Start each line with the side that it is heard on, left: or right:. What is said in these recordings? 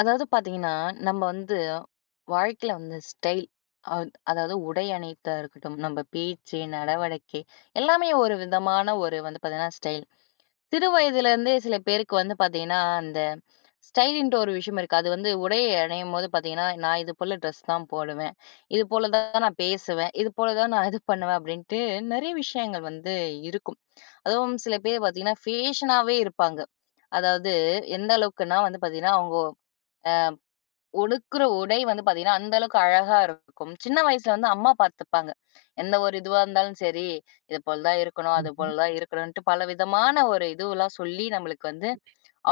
left: அதாவது பாத்தீங்கன்னா, நம்ம வந்து வாழ்க்கையில வந்து ஸ்டைல். அத் அதாவது உடை அணியிறதா இருக்கட்டும். நம்ம பேச்சு, நடவடிக்கை எல்லாமே ஒரு விதமான ஒரு வந்து பாத்தீங்கன்னா, ஸ்டைல். சிறு வயதிலேருந்தே சில பேருக்கு வந்து பார்த்தீங்கன்னா, அந்த ஸ்டைலின்ட்டு ஒரு விஷயம் இருக்கு. அது வந்து உடையை அணியும்போது பார்த்தீங்கன்னா, நான் இதுபோல ட்ரெஸ் தான் போடுவேன். இது போல தான் நான் பேசுவேன். இது போல தான் நான் இது பண்ணுவேன். அப்படின்ட்டு, நிறைய விஷயங்கள் வந்து இருக்கும். அதுவும் சில பேர் பார்த்தீங்கன்னா, ஃபேஷனாவே இருப்பாங்க. அதாவது எந்த அளவுக்குன்னா வந்து பார்த்தீங்கன்னா, அவங்கோ அ உடுத்துற உடை வந்து பார்த்தீங்கன்னா, அந்த அளவுக்கு அழகா இருக்கும். சின்ன வயசுல வந்து அம்மா பார்த்துப்பாங்க. என்ன ஒரு இதுவா இருந்தாலும் சரி. இது போல தான் இருக்கணும், அது
right: ம்ஹ்ம்.
left: போல தான் இருக்கணும்ன்ட்டு, பல விதமான ஒரு இதுவெல்லாம் சொல்லி நம்மளுக்கு வந்து,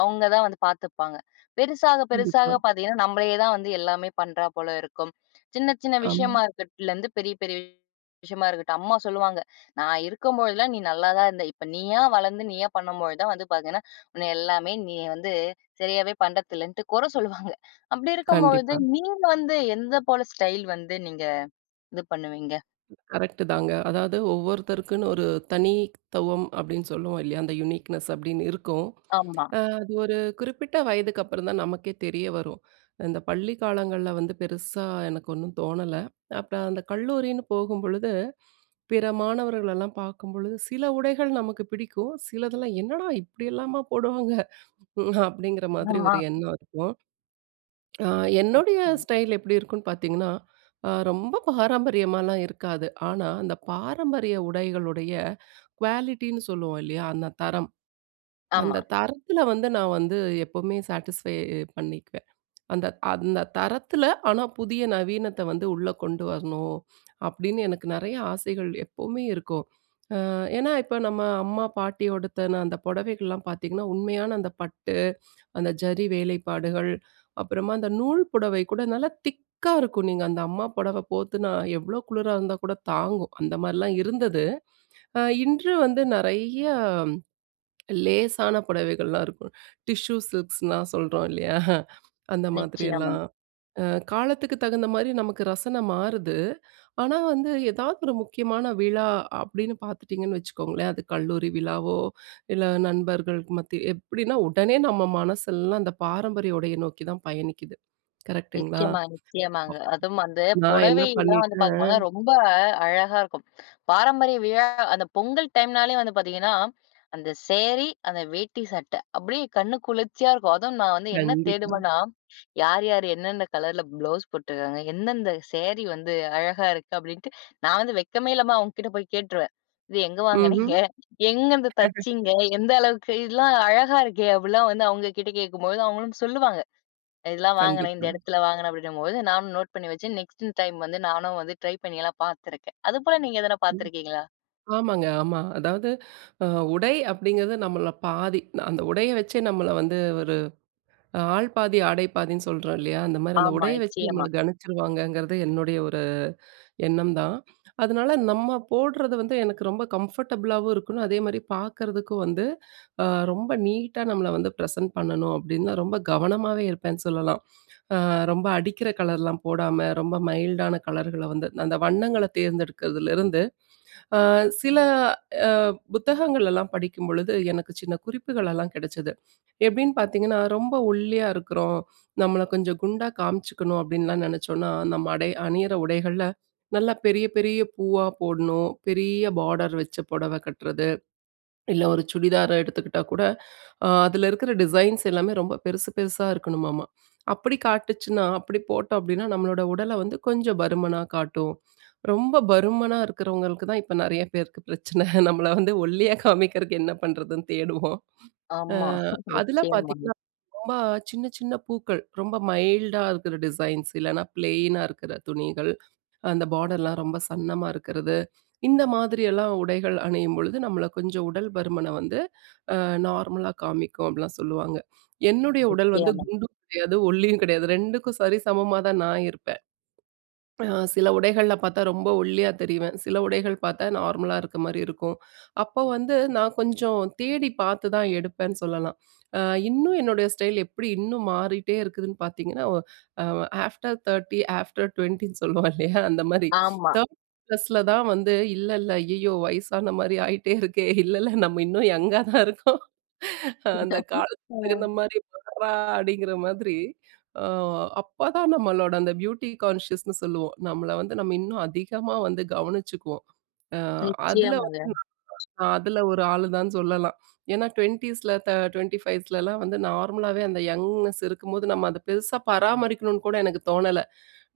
left: அவங்க தான் வந்து பார்த்துப்பாங்க. பெருசாக
right: கண்டிப்பா.
left: பெருசாக பார்த்தீங்கன்னா, நம்மளையே தான் வந்து எல்லாமே பண்ணுறா போல இருக்கும். சின்ன சின்ன
right: ஆமா.
left: விஷயமா இருக்கிட்லேருந்து பெரிய பெரிய விஷயமா இருக்கட்டும். அம்மா சொல்லுவாங்க, நான் இருக்கும்போதெல்லாம் நீ நல்லா தான் இருந்த. இப்போ நீயா வளர்ந்து, நீயா பண்ணம்போது தான் வந்து பார்த்தன்னா, உன்னை எல்லாமே, நீ வந்து சரியாவே பண்ணுறதில்லன்ட்டு கொர சொல்லுவாங்க. அப்படி இருக்கம்பொழுது,
right: கண்டிப்பா.
left: நீ வந்து எந்த போல ஸ்டைல் வந்து நீங்க இது பண்ணுவீங்க?
right: கரெக்டுதாங்க. அதாவது ஒவ்வொருத்தருக்குன்னு ஒரு தனித்துவம் அப்படின்னு சொல்லுவோம் இல்லையா? அந்த யுனிக்னஸ் அப்படின்னு இருக்கும்.
left: ஆமா.
right: அது ஒரு குறிப்பிட்ட வயதுக்கு அப்பறம் தான் நமக்கே தெரிய வரும். இந்த பள்ளி காலங்கள்ல வந்து பெருசா எனக்கு ஒன்னும் தோணல. அப்பறம் அந்த கல்லூரின்னு போகும்பொழுது, பிற மாணவர்களெல்லாம் பார்க்கும்பொழுது, சில உடைகள் நமக்கு பிடிக்கும். சிலதெல்லாம், "என்னடா இப்படி எல்லாமா போடுவாங்க?" அப்படிங்கிற மாதிரி
left: ஆமா.
right: ஒரு எண்ணம் இருக்கும். அ என்னுடைய ஸ்டைல் எப்படி இருக்கும்ன்னு பார்த்தீங்கன்னா, அ ரொம்ப பாரம்பரியமாலாம் இருக்காது. ஆனா, அந்த பாரம்பரிய உடைகளுடைய குவாலிட்டின்னு சொல்லுவோம் இல்லையா? அந்த தரம், அந்த
left: ஆமா.
right: தரத்தில வந்து நான் வந்து, எப்பவுமே சாட்டிஸ்ஃபை பண்ணிக்குவேன். "அந்த அந்த தரத்தில ஆனா, புதிய நவீனத்தை வந்து உள்ள கொண்டு வரணும்." அப்படின்னு, எனக்கு நெறைய ஆசைகள் எப்பவுமே இருக்கும். அ ஏன்னா, இப்ப நம்ம அம்மா, பாட்டி உடுத்தன அந்த புடவைகள்லாம் பார்த்தீங்கன்னா, உண்மையான அந்த பட்டு, அந்த ஜரி வேலைப்பாடுகள், அப்புறமா அந்த நூல் புடவை கூட நல்லா திக்கா இருக்கும். நீங்க அந்த அம்மா புடவை போத்துனா, எவ்வளோ குளுரா இருந்தா கூட தாங்கும். அந்த மாரிலாம் இருந்தது. அ இன்று வந்து, நெறைய லேசான புடவைகள்லாம் இருக்கும், டிஷ்யூ சில்க்ஸ்ன்னுலாம் சொல்றோம் இல்லையா? அந்த
left: நிச்சயமா.
right: மாதிரியெல்லாம். அ காலத்துக்கு தகுந்த மாரி நமக்கு ரசனை மாறுது. ஆனா வந்து, எதாவது ஒரு முக்கியமான விழா அப்படீன்னு பார்த்துட்டீங்கன்னு வச்சுக்கோங்களேன், அது கல்லூரி விழாவோ, இல்ல நண்பர்களுக்கு மத்தி எப்படின்னா உடனே நம்ம மனசெல்லாம் அந்த பாரம்பரிய உடைய நோக்கி தான் பயணிக்குது. கரெக்டுங்களா?
left: நிச்சயமா, நிச்சயமாங்க.
right: ஆமா.
left: அதுவும் வந்து
right: நான்
left: புடவ
right: என்ன
left: எல்லாம் வந்து பார்க்கப்போனா
right: பண்ணிட்டேன்
left: ரொம்ப அழகா இருக்கும். பாரம்பரிய விழா அந்த பொங்கல் டைம்னாலே வந்து பார்த்தீங்கன்னா, அந்த சேரி, அந்த வேட்டி சட்டை. அப்படியே கண்ணு குளிர்ச்சியா இருக்கும். அதுவும் நான் வந்து என்ன
right: கண்டிப்பா.
left: தேடுவனா, யார் யார் என்னென்ன கலர்ல ப்ளவுஸ் போட்டுருக்காங்க? எந்தெந்த சேரி வந்து அழகா இருக்கு? அப்படின்ட்டு நான் வந்து வெட்கமே இல்லாம அவங்க கிட்ட போய் கேட்டுருவேன். "இது எங்க
right: ம்ஹ்ம்.
left: வாங்குனீங்க? எங்கருந்து தச்சீங்க? எந்த அளவுக்கு இதெல்லாம் அழகா இருக்கே." அப்படிலாம் வந்து அவங்க கிட்ட கேட்கும்போது, அவங்களும் சொல்லுவாங்க. "இதெல்லாம் வாங்கினேன். இந்த
right: கண்டிப்பா.
left: இடத்தில வாங்கினேன்." அப்படின்னும்போது நானும் நோட் பண்ணி வச்சு, நெக்ஸ்ட் டைம் வந்து நானும் வந்து ட்ரை பண்ணி எல்லாம் பார்த்திருக்கேன். அதுபோல நீங்க எதாவது
right: ம்.
left: பார்த்திருக்கீங்களா?
right: ஆமாங்க, ஆமா. அதாவது அ உடை அப்படிங்கிறது நம்மள்ள பாதி. அந்த உடையை வச்சே நம்மள வந்து, ஒரு ஆள் பாதி ஆடை பாதின்னு சொல்றோம் இல்லையா? அந்த மாரி, அந்த
left: ஆமா.
right: உடையை வச்சு நம்மள
left: நிச்சயமா.
right: கணிச்சுருவாங்கங்கிறது என்னுடைய ஒரு எண்ணம் தான். அதனால, "நம்ம போடுறது வந்து எனக்கு ரொம்ப கம்ஃபர்டபுளாவும் இருக்கணும், அதேமாரி பார்க்கறதுக்கு வந்து, அ ரொம்ப நீட்டா நம்மள வந்து ப்ரசன்ட் பண்ணணும்." அப்படின்னு நான் ரொம்ப கவனமாவே இருப்பேன்னு சொல்லலாம். அ ரொம்ப அடிக்கிற கலர்லாம் போடாம, ரொம்ப மைல்டான கலர்கள வந்து அந்த வண்ணங்கள தேர்ந்தெடுக்கிறதுலேருந்து அ சில அ புத்தகங்களல்லாம் படிக்கும்பொழுது, எனக்கு சின்ன குறிப்புகளெல்லாம் கிடைச்சது. எப்படின்னு பார்த்தீங்கன்னா, ரொம்ப ஒல்லியா இருக்கிறோம், நம்மளை கொஞ்சம் குண்டா காமிச்சுக்கணும் அப்படின்லாம் நினச்சோம்னா, நம்ம அடை அணியிற உடைகள்ல நல்லா பெரிய பெரிய பூவா போடணும், பெரிய பார்டர் வச்ச புடவை கட்டுறது. இல்ல, ஒரு சுடிதாரை எடுத்துக்கிட்டா கூட, அ அதில இருக்கிற டிசைன்ஸ் எல்லாமே ரொம்ப பெருசு பெருசா இருக்கணுமாம. அப்படி காட்டுச்சுன்னா, அப்படி போட்டோம் அப்படின்னா, நம்மளோட உடல வந்து கொஞ்சம் பருமனா காட்டும். ரொம்ப பருமனா இருக்கிறவங்களுக்கு தான் இப்ப நெறைய பேருக்கு பிரச்சனை. நம்மள வந்து ஒல்லியா காமிக்கிறதுக்கு என்ன பண்ணுறதுன்னு தேடுவோம். அ
left: ஆமா.
right: அதில
left: நிச்சயமா.
right: பார்த்தீங்கன்னா, ரொம்ப சின்ன சின்ன பூக்கள், ரொம்ப மைல்டா இருக்கிற டிசைன்ஸ், இல்லனா ப்ளைனா இருக்கற துணிகள், அந்த பார்டர்லாம் ரொம்ப சன்னமா இருக்கறது. இந்த மாதிரியெல்லாம் உடைகள் அணியும்பொழுது, நம்மள கொஞ்சம் உடல் பருமனை வந்து அ நார்மலா காமிக்கும், அப்படிலாம் சொல்லுவாங்க. என்னுடைய உடல் வந்து
left: நிச்சயமா.
right: குண்டும் கிடையாது, ஒல்லியும் கிடையாது 2க்கும் சரிசமமா தான் நான் இருப்பேன். அ சில உடைகள்ல பார்த்தா ரொம்ப ஒல்லியா தெரிவேன். சில உடைகள் பார்த்தா நார்மலா இருக்க மாரி இருக்கும். அப்போ வந்து நான் கொஞ்சம் தேடி பார்த்து தான் எடுப்பேன்னு சொல்லலாம். அ இன்னும் என்னுடைய ஸ்டைல் எப்படி இன்னும் மாறிட்டே இருக்குதுன்னு பார்த்தீங்கன்னா, ஓ அ ஆஃப்டர் 30, ஆஃப்டர் 20ன்னு சொல்லுவோம் இல்லையா? அந்த மாரி.
left: ஆமா.
right: 30 ப்ளஸ்ல தான் வந்து, "இல்ல இல்ல ஐயயோ! வயசான மாரி ஆயிட்டே இருக்கே! இல்லைல்ல நம்ம இன்னும் யங்கா தான் இருக்கோம். அந்த காலத்துக்கு தகுந்த
left: அ.
right: மாரி வறா" அப்படிங்கிற மாதிரி, அ அப்பதான் நம்மளோட அந்த பியூட்டி கான்ஷியஸ்ன்னு சொல்லுவோம். நம்மள வந்து நம்ம இன்னும் அதிகமா வந்து கவனிச்சுக்குவோம். அ அதில வந்து,
left: நிச்சயமாங்க.
right: அதில ஒரு ஆள் தான்னு சொல்லலாம். ஏன்னா, 20ஸ்ல்ல தெ 25 ஸ்லலாம் வந்து நார்மலாவே அந்த யங்னஸ் இருக்கும்போது நம்ம அதை பெருசா பராமரிக்கணும்னு கூட எனக்கு தோணல.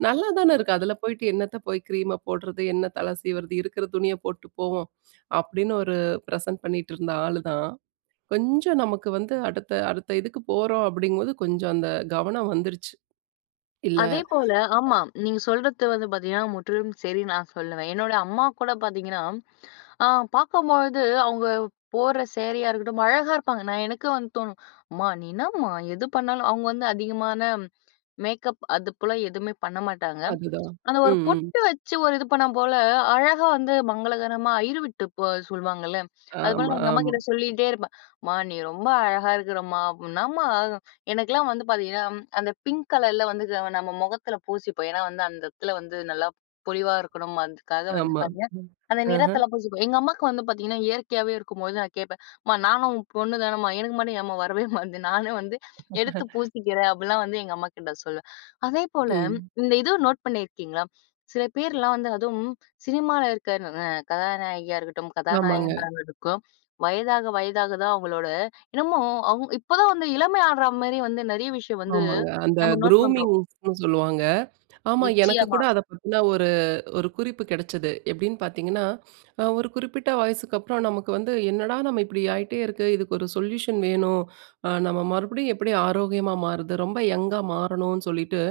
right: "நல்லா தான இருக்கு. அதில போய்ட்டு என்னத்த போய் கிரீம்ம போடுறது, என்ன தலை சீவுறது, இருக்கிற துணியை போட்டுட்டு போவோம்." அப்படின்னு ஒரு பிரசன்ட் பண்ணிட்டு இருந்த ஆளு தான். கொஞ்சம் நமக்கு வந்து, "அடுத்த அடுத்த இதுக்கு போறோம்." அப்படிங்கும் போது, கொஞ்சம் அந்த கவனம் வந்துருச்சு. இல்ல
left: அதேபோல ஆமா, நீங்க சொல்றது வந்து பார்த்தீங்கன்னா, முற்றிலும் சரி நான் சொல்லுவேன். என்னோட அம்மா கூட பார்த்தீங்கன்னா அ பார்க்கும்பொழுது, அவங்க போடுற சேரியா இருக்கட்டும் அழகா இருப்பாங்க! நான் எனக்கு வந்து தோணும், "அம்மா! நீ என்னம்மா எது பண்ணாலும்" அவங்க வந்து அதிகமான மேக்கப் அது போல எதுவுமே பண்ண மாட்டாங்க.
right: அதுதான்.
left: அந்த ஒரு
right: ம், ம்.
left: பொட்டு வச்சு, ஒரு இது பண்ணா போல அழகா வந்து மங்களகரமா, அய்யர் வீட்டு பொ சொல்லுவாங்கல்ல, அதுபோல
right: ஆமா,
left: நான் எங்க
right: ஆமா.
left: அம்மாகிட்ட சொல்லிட்டே இருப்பேன். "அம்மா! நீ ரொம்ப அழகா இருக்கறம்மா ப் என்னாம்மா?" எனக்கெல்லாம் வந்து பார்த்தீங்கன்னா, அந்த பிங்க் கலர்ல வந்து [unintelligible] நம்ம முகத்தில பூசிப்போம். ஏன்னா, வந்து அந்த இடத்தில வந்து நல்லா பொலிவா இருக்கணும். அதுக்காக வந்து
right: ஆமா.
left: பார்த்தீங்கன்னா,
right: ம்.
left: அந்த
right: ஆஹ.
left: நிறத்தில பூசிப்போம். எங்க அம்மாக்கு வந்து பார்த்தீங்கன்னா இயற்கையாவே இருக்கும்போது, நான் கேட்பேன். "அம்மா நானும் உன் பொண்ணு தானம்மா? எனக்கு மட்டும் ஏம்மா வரவே மாட்டேங்குது? நானே வந்து எடுத்து பூசிக்கிறேன்." அப்படிலாம் வந்து எங்க அம்மாகிட்ட சொல்லுவேன். அதேபோல
right: ம்.
left: இந்த இதுவும் நோட் பண்ணியிருக்கீங்களா? சில பேர்லாம் வந்து அதுவும் சினிமால இருக்க ந ந கதாநாயகியா இருக்கட்டும்,
right: ஆமாங்க.
left: கதாநாயகனா இருக்கட்டும் வயதாக வயதாக தான் அவங்களோட என்னமோ அவங்க இப்ப தான் வந்து இளமை ஆடுற மாரி வந்து நெறைய விஷயம் வந்து
right: ஆமாங்க. அந்த
left: நம்ம நோட் பண்றோம்.
right: குரூமிங்ஸ்ன்னு சொல்லுவாங்க. ஆமா, எனக்கு
left: நிச்சயமா.
right: கூட அதை பத்தின ஒரு ஒரு குறிப்பு கெடைச்சது. எப்படின்னு பார்த்தீங்கன்னா, ஒரு குறிப்பிட்ட வயசுக்கு அப்பறம் நமக்கு வந்து என்னடா நம்ம இப்படி ஆயிட்டே இருக்கு. இதுக்கு ஒரு சொல்யூஷன் வேணும். அ நம்ம மறுபடியும் எப்படி ஆரோக்கியமா மாறுவது? ரொம்ப யங்கா மாறணும்ன்னு சொல்லிட்டு,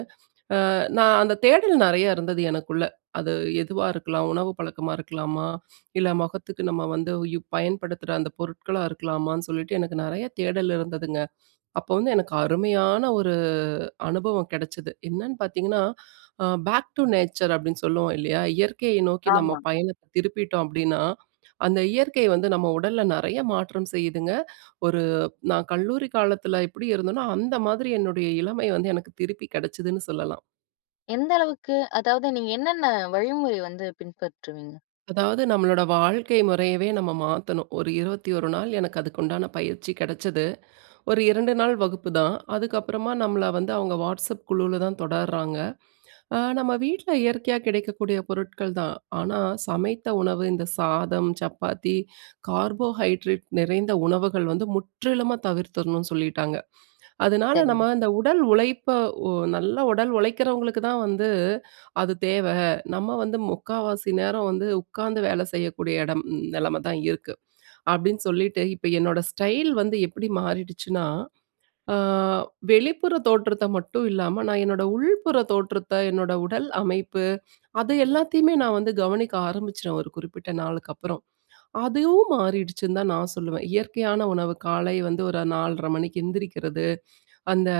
right: அ நான் அந்த தேடல் நெறைய இருந்தது எனக்குள்ள. அது எதுவா இருக்கலாம், உணவு பழக்கமா இருக்கலாமா? இல்ல முகத்துக்கு நம்ம வந்து யூ பயன்படுத்துற அந்த பொருட்களா இருக்கலாமான்னு? சொல்லிட்டு, எனக்கு நெறைய தேடல் இருந்ததுங்க. அப்போ வந்து எனக்கு அருமையான ஒரு அனுபவம் கெடைச்சுது. என்னன்னு பார்த்தீங்கன்னா, அ பேக் டூ நேச்சர், அப்படின்னு சொல்லுவோம் இல்லையா? இயற்கையை நோக்கி நம்ம
left: ஆமா.
right: பயணத்தை திருப்பிட்டோம் அப்படின்னா, அந்த இயற்கை வந்து நம்ம உடல்ல நெறைய மாற்றம் செய்யுதுங்க. ஒரு நான் கல்லூரி காலத்தில எப்படி இருந்தனோ, அந்த மாதிரி என்னுடைய இளமை வந்து எனக்கு திருப்பி கெடைச்சுதுன்னு சொல்லலாம்.
left: எந்த அளவுக்கு, அதாவது நீங்க என்னென்ன வழிமுறை வந்து பின்பற்றுவீங்க?
right: அதாவது நம்மளோட வாழ்க்கை முறையவே நம்ம மாத்தணும். ஒரு 21 நாள் எனக்கு அதுக்கு உண்டான பயிற்சி கெடச்சது. ஒரு 2 நாள் வகுப்புதான். அதுக்கப்பறமா, நம்மள வந்து அவங்க வாட்ஸப் குழுவில தான் தொடர்றாங்க. அ, நம்ம வீட்ல இயற்கையா கிடைக்கக்கூடிய பொருட்கள் தான். ஆனா, சமைத்த உணவு, இந்த சாதம், சப்பாத்தி, கார்போஹைட்ரேட் நிறைந்த உணவுகள் வந்து முற்றிலுமா தவிர்த்திறனும்னு சொல்லிட்டாங்க. அதனால,
left: சரிங்.
right: நம்ம இந்த உடல் உழைப்ப, வொ நல்ல உடல் உழைக்கிறவங்களுக்கு தான் வந்து, அது தேவ நம்ம வந்து முக்காவாசி நேரம் வந்து உட்காந்து வேலை செய்யக்கூடிய இடம் நிலைமை தான் இருக்கு, அப்படின்னு சொல்லிட்டு இப்ப என்னோட ஸ்டைல் வந்து எப்படி மாறிடுச்சுனா? அ வெளிப்புற தோற்றத்த மட்டும் இல்லாம, நான் என்னோட உள்புறத் தோற்றத்த, என்னோட உடல் அமைப்பு, அது எல்லாத்தயுமே நான் வந்து கவனிக்க ஆரம்பிச்சுறேன், ஒரு குறிப்பிட்ட நாளுக்கப்பறம். அதுவும் மாறிடுச்சுன்னு தான் நான் சொல்லுவேன். இயற்கையான உணவு, காலை வந்து ஒரு 4.30 மணிக்கு எந்திரிக்கிறது, அந்த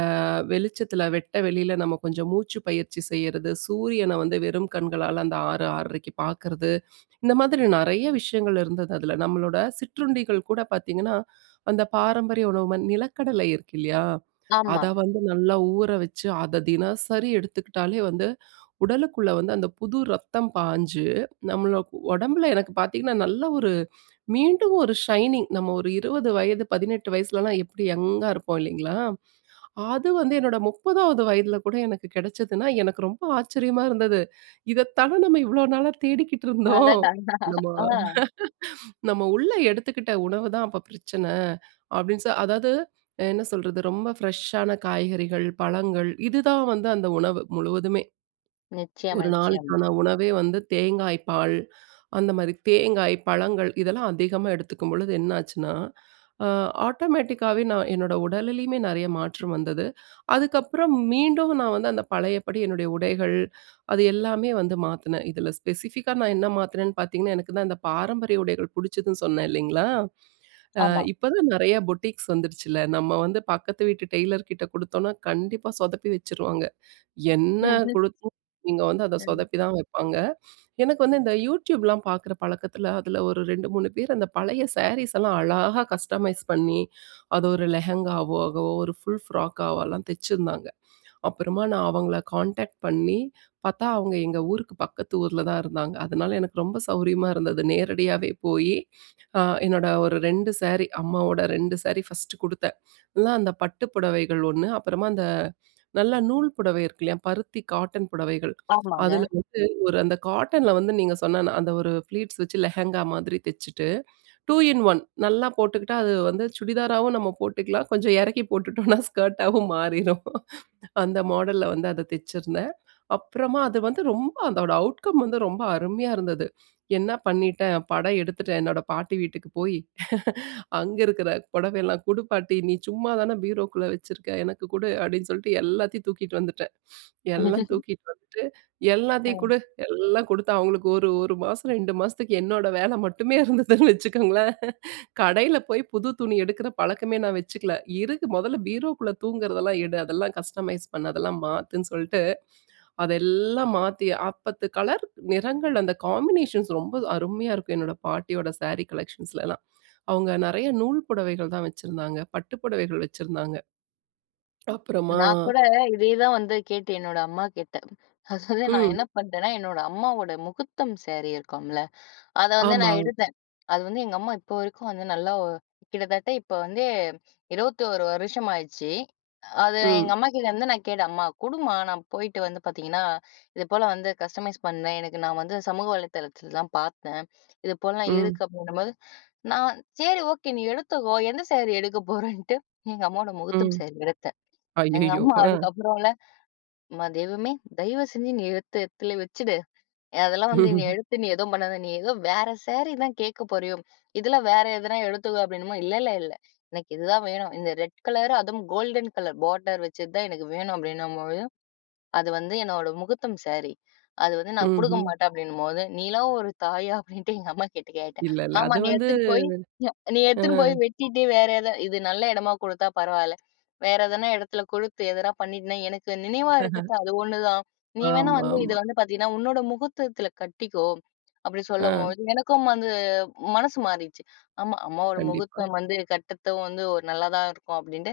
right: வெளிச்சத்தில, வெட்ட வெளியில நம்ம கொஞ்சம் மூச்சு பயிற்சி செய்யிறது, சூரியன வந்து வெறும் கண்களால அந்த 6 6.30க்கு பாக்குறது. இந்த மாதிரி நிறைய விஷயங்கள் இருந்தது அதில. நம்மளோட சிற்றுண்டிகள் கூட பார்த்தீங்கன்னா, அந்த பாரம்பரிய உணவு ம நிலக்கடலை இருக்கில்லையா?
left: ஆமா.
right: அத வந்து நல்லா ஊற வச்சு, அத தினசரி எடுத்துக்கிட்டாலே வந்து, உடலுக்குள்ள வந்து அந்த புது ரத்தம் பாஞ்சு, நம்மளுக் ஒடம்புல எனக்கு பார்த்தீங்கன்னா, நல்ல ஒரு மீண்டும் ஒரு ஷைனிங் நம்ம ஒரு 20 வயது, 18 வயசுலலாம் எப்படி யங்கா இருப்போம் இல்லீங்களா? அது வந்து என்னோட 30ஆவது வயதில கூட எனக்கு கெடைச்சதுனா, எனக்கு ரொம்ப ஆச்சரியமா இருந்தது. இதைத்தான நம்ம இவ்வளோ நாளா தேடிக்கிட்டு இருந்தோம்.
left: அடடா!
right: நம்ம,
left: அ.
right: நம்ம உள்ளே எடுத்துக்கிட்ட உணவுதான் அப்போ பிரச்சன, அப்படின் சொல் அதாவது என்ன சொல்றது? ரொம்ப ஃப்ரெஷ்ஷான காய்கறிகள், பழங்கள் இதுதான் வந்து அந்த உணவு, முழுவதுமே.
left: நிச்சயமா,
right: ஒரு
left: நிச்சயம்.
right: நாளுக்கான உணவே வந்து தேங்காய் பால் அந்த மாதிரி. தேங்காய், பழங்கள் இதெல்லாம் அதிகமா எடுத்துக்கும்பொழுது என்னாச்சுன்னா, அ ஆட்டோமேட்டிக்காவே நான் என்னோட உடலிலேயுமே நெறைய மாற்றம் வந்தது. அதுக்கப்பறம், மீண்டும் நான் வந்து அந்த பழையபடி என்னுடைய உடைகள், அது எல்லாமே வந்து மாத்துனேன். இதுல ஸ்பெசிஃபிக்கா நான் என்ன மாத்துனேன்னு பார்த்தீங்கன்னா, எனக்கு தான் இந்த பாரம்பரிய உடைகள் புடிச்சதுன்னு சொன்னே இல்லீங்களா? அ
left: ஆமா.
right: இப்போதான் நிறையா புட்டிக்ஸ் வந்துடுச்சுல்ல. நம்ம வந்து பக்கத்து வீட்டு டெய்லர் கிட்ட குடுத்தோம்னா, கண்டிப்பா சொதப்பி வச்சுருவாங்க. என்ன
left: ம்ஹ்ம்.
right: கொடுத்தாலும் நீங்க வந்து அத
left: ம்.
right: சொதப்பிதான் வைப்பாங்க. எனக்கு வந்து இந்த யூடியூப்லாம் பாக்குற பழக்கத்தில, அதில ஒரு 2, 3 பேர் அந்த பழைய ஸேரீஸ்லாம் அழகா கஸ்டமைஸ் பண்ணி, அது ஒரு லெஹெங்காவ் ஆகவோ, ஒரு ஃபுல் ஃப்ராக்காவோ எல்லாம் தெச்சிருந்தாங்க. அப்புறமா, நான் அவங்கள கான்டாக்ட் பண்ணி, பாத்தா அவங்க எங்க ஊருக்கு பக்கத்து ஊர்ல தான் இருந்தாங்க. அதனால, எனக்கு ரொம்ப சௌரியமா இருந்தது. நேரடியாவே போயி, அ என்னோட ஒரு 2 ஸேரி. அம்மாவோட 2 சேரி ஃபஸ்ட்டு குடுத்தேன். அதுல அந்த பட்டு புடவைகள் 1. அப்புறமா, அந்த நல்ல நூல் புடவை இருக்குல்லையா? பருத்தி, காட்டன் புடவைகள்.
left: ஆமாங்க.
right: அதில வந்து, ஒரு அந்த காட்டன்ல வந்து, நீங்க சொன்ன அந்த ஒரு ப்ளீட்ஸ் வச்சு, லெஹங்கா மாதிரி தச்சுட்டு, 2 இன் 1. நல்லா போட்டுக்கிட்டா, அது வந்து சுடிதாராவும் நம்ம போட்டுக்கலாம், கொஞ்சம் எறக்கி போட்டுட்டோம்னா ஸ்கர்ட்டாவும் மாறிரும். அந்த மாடல்ல வந்து அத தெச்சிருந்தேன். அப்புறமா, அது வந்து ரொம்ப அதோட அவுட்கம் வந்து ரொம்ப அருமையா இருந்தது. என்ன பண்ணிட்டேன், படம் எடுத்துட்டேன். என்னோட பாட்டி வீட்டுக்கு போயி, அங்க இருக்கிற "பொடவையெல்லாம் குடு பாட்டி. நீ சும்மா தானே பீரோக்குள்ளே வச்சுருக்க? எனக்கு குடு" அப்படின்னு சொல்ட்டு எல்லாத்தையும் தூக்கிட்டு வந்துட்டேன். எல்லாம் தூக்கிட்டு வந்துட்டு, எல்லாத்தையும்
left: ம்.
right: குடு. எல்லாம் கொடுத்தா, அவங்களுக்கு ஒரு, 1 மாசம், 2 மாசத்துக்கு என்னோட வேல மட்டுமே இருந்ததுன்னு வச்சுக்கோங்களேன். கடையில போயி புது துணி எடுக்குற பழக்கமே நா வச்சுக்கல. இருக்கு, "மொதல்ல பீரோக்குள்ள தூங்குறதெல்லாம் எடு. அதெல்லாம் கஸ்டமைஸ் பண்ணு, அதெல்லாம் மாத்துன்னு" சொல்ட்டு, அதெல்லாம் மாத்தி, ஆ பத்து கலர் நிறங்கள் அந்த காம்பினேஷன்ஸ் ரொம்ப அருமையா இருக்கும் என்னோட பாட்டியோட ஸேரி கலெக்ஷன்ஸ்லலாம். அவங்க நெறைய நூல் புடவைகள் தான் வச்சிருந்தாங்க, பட்டு புடவைகள் வச்சிருந்தாங்க. அப்புறமா.
left: நா கூட இதே தான் வந்து கேட்டு என்னோட அம்மாகிட்ட, ஆக்சொலி நான் என்ன
right: ம்.
left: பண்ணிட்டேன்னா, என்னோட அம்மாவோட முஹூர்த்தம் ஸேரி இருக்கும்ல? அத வந்து
right: ஆமா.
left: நான் எடுத்தேன். அது வந்து எங்க அம்மா இப்போ வரைக்கும் வந்து, நல்லா ஒ கிட்டத்தட்ட இப்போ வந்து 21 வருஷம் ஆச்சி. அது எங்க
right: ம்.
left: அம்மாகிட்டேருந்து நான் கேட்டேன், "அம்மா குடும்மா. நான் போய்ட்டு வந்து பார்த்தீங்கன்னா, இதுபோல வந்து கஸ்டமைஸ் பண்வேன். எனக்கு நா வந்து சமூக வலைதளத்தில தான் பாத்தேன். இதுபோலலாம்
right: ம்.
left: இருக்கு" அப்படின்னும்போது, நான் "சேரி, ஓகே, நீ எடுத்துக்கோ. எந்த ஸேரி எடுக்க போறேன்னுட்டு" எங்க அம்மாவோட முஹூர்த்தம்
right: ம்.
left: ஸேரி எடுத்தேன். எங்க
right: அய்யய்யோ!
left: அம்மா
right: அ.
left: அதுக்கப்புறம்ல, "எம்மா தெய்வமே! தயவுசெஞ்சு நீ எடுத்து எடத்துலே வச்சுடு. அதெல்லாம் வந்து நீ எடுத்து, நீ எதுவும் பண்ணாத. நீ ஏதோ வேற ஸேரி தான் கேட்க போறியோ இதுல வேற எதனா எடுத்துக்கோ" அப்படினுமா, "இல்ல, இல்ல, இல்ல எனக்கு இதுதான் வேணும். இந்த ரெட் கலர், அதுவும் கோல்டன் கலர் போடர் வச்ச தான் எனக்கு வேணும்" அப்படின்னும்போது, "அது வந்து என்னோட முஹூர்த்தம் ஸேரி. அது வந்து நான் குடுக்க
right: ம்ஹ்ம்.
left: மாட்டேன்" அப்படின்னும்போது, "நீலாம் ஒரு தாயா?" அப்படின்ட்டு எங்க அம்மாகிட்ட கேட்டேன்.
right: இல்லல்ல.
left: "ஆமா
right: அது
left: நீ
right: வந்து
left: எடுத்துன்னு போய் ய நீ
right: அ.
left: எடுத்துன்னு போய், வெட்டிட்டு வேற எத இது நல்ல எடமா குடுத்தா பரவால்ல. வேற எதனா எடத்தில குடுத்து, எதனா பண்ணிட்டன்னா, எனக்கு நினைவா இருக்கிறது அது ஒண்ணு தான். நீ வேணா வந்து இது
right: ஆமாமா.
left: வந்து பாத்தீங்கன்னா, உன்னோட முஹூர்த்தத்தில கட்டிக்கோ" அப்படி
right: அ.
left: சொல்லம்போது எனக்கும் வந்து, மனசு மாறிடுச்சு. ஆமா, அம்மாவோட
right: கண்டிப்பா.
left: முஹூர்த்தம் வந்து, கட்றத்தும் வந்து ஒரு நல்லா தான் இருக்கும் அப்படின்ட்டு,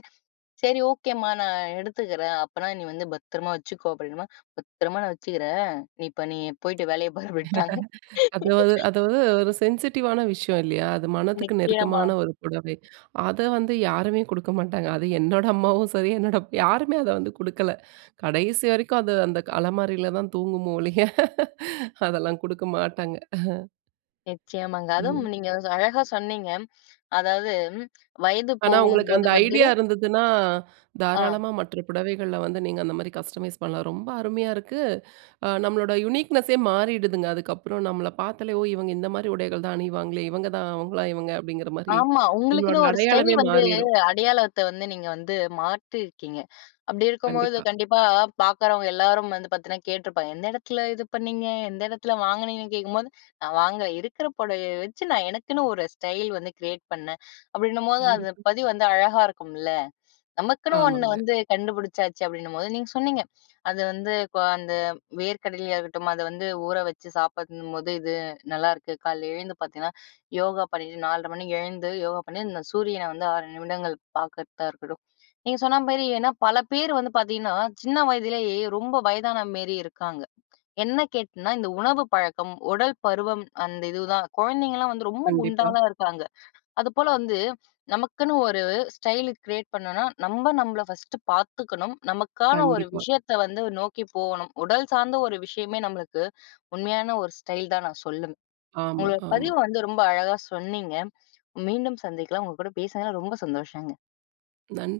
left: "சரி ஓகேம்மா. நான் எடுத்துக்கிறேன். அப்பனா, நீ வந்து, பத்திரமா வச்சுக்கோ" அப்படினுமா "பத்திரமா நான் வச்சுக்கிறேன். நீ இப்போ நீ போய்ட்டு வேலைய பார்" விட்டாக.
right: அதுவ் அதுவ் ஒரு சென்சிட்டிவான விஷயம் இல்லயா? அது மனதுக்கு
left: நிச்சயமா.
right: நெருக்கமான ஒரு புடவை. அத வந்து யாருமே குடுக்க மாட்டாங்க. அது என்னோட அம்மாவும் சரி, என்னோட, யாருமே அத வந்து குடுக்கல. கடைசி வரைக்கும் அது அந்த க அலமாரியில தான் தூங்குமோ ஒழிய அதெல்லாம் குடுக்க மாட்டாங்க.
left: நிச்சயமாங்க. அதுவும்
right: நீங்க.
left: நீங்க அழகா சொன்னீங்க. அதாவது வயது
right: ஆனா உங்களுக்கு
left: போகும்போது
right: அந்த
left: வந்து.
right: ஐடியா இருந்ததுன்னா,
left: ஆ.
right: தாராளமா மற்ற புடவைகள்ல வந்து நீங்க அந்த மாரி கஸ்டமைஸ் பண்ணலாம். ரொம்ப அருமையா இருக்கு, அ நம்மளோட யுனிக்னெஸ்ஸே மாறிடுதுங்க, அதுக்கப்புறம் நம்மள பார்த்தாலே, ஓ! இவங்க இந்த மாரி உடைகள் தான் அணிவாங்களே இவங்க தான். அவங்களா இவங்க அப்படிங்கிற மாரி
left: ஆமா.
right: நம்மளோட
left: உங்களுக்குன்னு ஒரு ஸ்டைல்
right: அடையாளமே
left: வந்து
right: மாறிரும்.
left: அடையாளத்தை வந்து நீங்க வந்து மாற்றியிருக்கீங்க. அப்படி இருக்கும்போது
right: கண்டிப்பா.
left: கண்டிப்பா பார்க்குறவங்க எல்லாரும் வந்து பார்த்தீன்னா கேட்டுருப்பாங்க, எந்த இடத்தில இது பண்ணீங்க எந்த இடத்தில வாங்கினீங்கன்னு கேட்கும்போது, "நான் வாங்கல, இருக்கற புடவைய வச்சு நான் எனக்குன்னு ஒரு ஸ்டைல் வந்து கிரியேட் பண்ணேன்" அப்படின்னும்போது அது
right: கண்டிப்பா.
left: பதிவு வந்து அழகா இருக்கும்ல. நமக்குன்னு ஒண்ணு
right: ஆமாங்க.
left: வந்து கண்டுபுடிச்சாச்சு அப்படின்னும்போது, நீங்க சொன்னீங்க. அது வந்து இப்போ அந்த வேர்கடலயா இருக்கட்டும் அத வந்து ஊற வச்சு சாப்பிறது இன்னும்போது, இது நல்லாயிருக்கு கால்ல எழுந்து பார்த்தீங்கன்னா யோகா பண்ணிட்டு 4 1/2 மணிக்கு எழுந்து யோகா பண்ணி இந்த சூரியனை வந்து 6 நிமிடங்கள் பார்க்கறதா இருக்கட்டும். நீங்க சொன்ன மாரி, ஏன்னா பல பேர் வந்து பார்த்தீங்கன்னா, சின்ன வயதிலேயே ரொம்ப வயதான மாரி இருக்காங்க. என்ன கேட்டன்னா, இந்த உணவு பழக்கம். உடல் பருவம் அந்த இதுதான். குழந்தைங்கலாம் வந்து ரொம்ப
right: கண்டிப்பா.
left: குண்டாலாம் இருக்காங்க. அதுபோல வந்து நமக்குன்னு ஒரு ஸ்டைல் கிரியேட் பண்ணோன்னா, நம்ம நம்மளை ஃபர்ஸ்ட்டு பார்த்துக்கணும். நமக்கான ஒரு
right: கண்டிப்பா.
left: விஷயத்த வந்து நோக்கி போகணும். உடல் சார்ந்த ஒரு விஷயமே நம்மளுக்கு உண்மையான ஒரு ஸ்டைல் தான் நான் சொல்லும்.
right: ஆமா,
left: உங்களோட
right: ஆமா.
left: பதிவு வந்து ரொம்ப அழகா சொன்னீங்க. மீண்டும் சந்திக்கலாம். உங்க கூட பேசுனது ரொம்ப சந்தோஷங்க.
right: நன்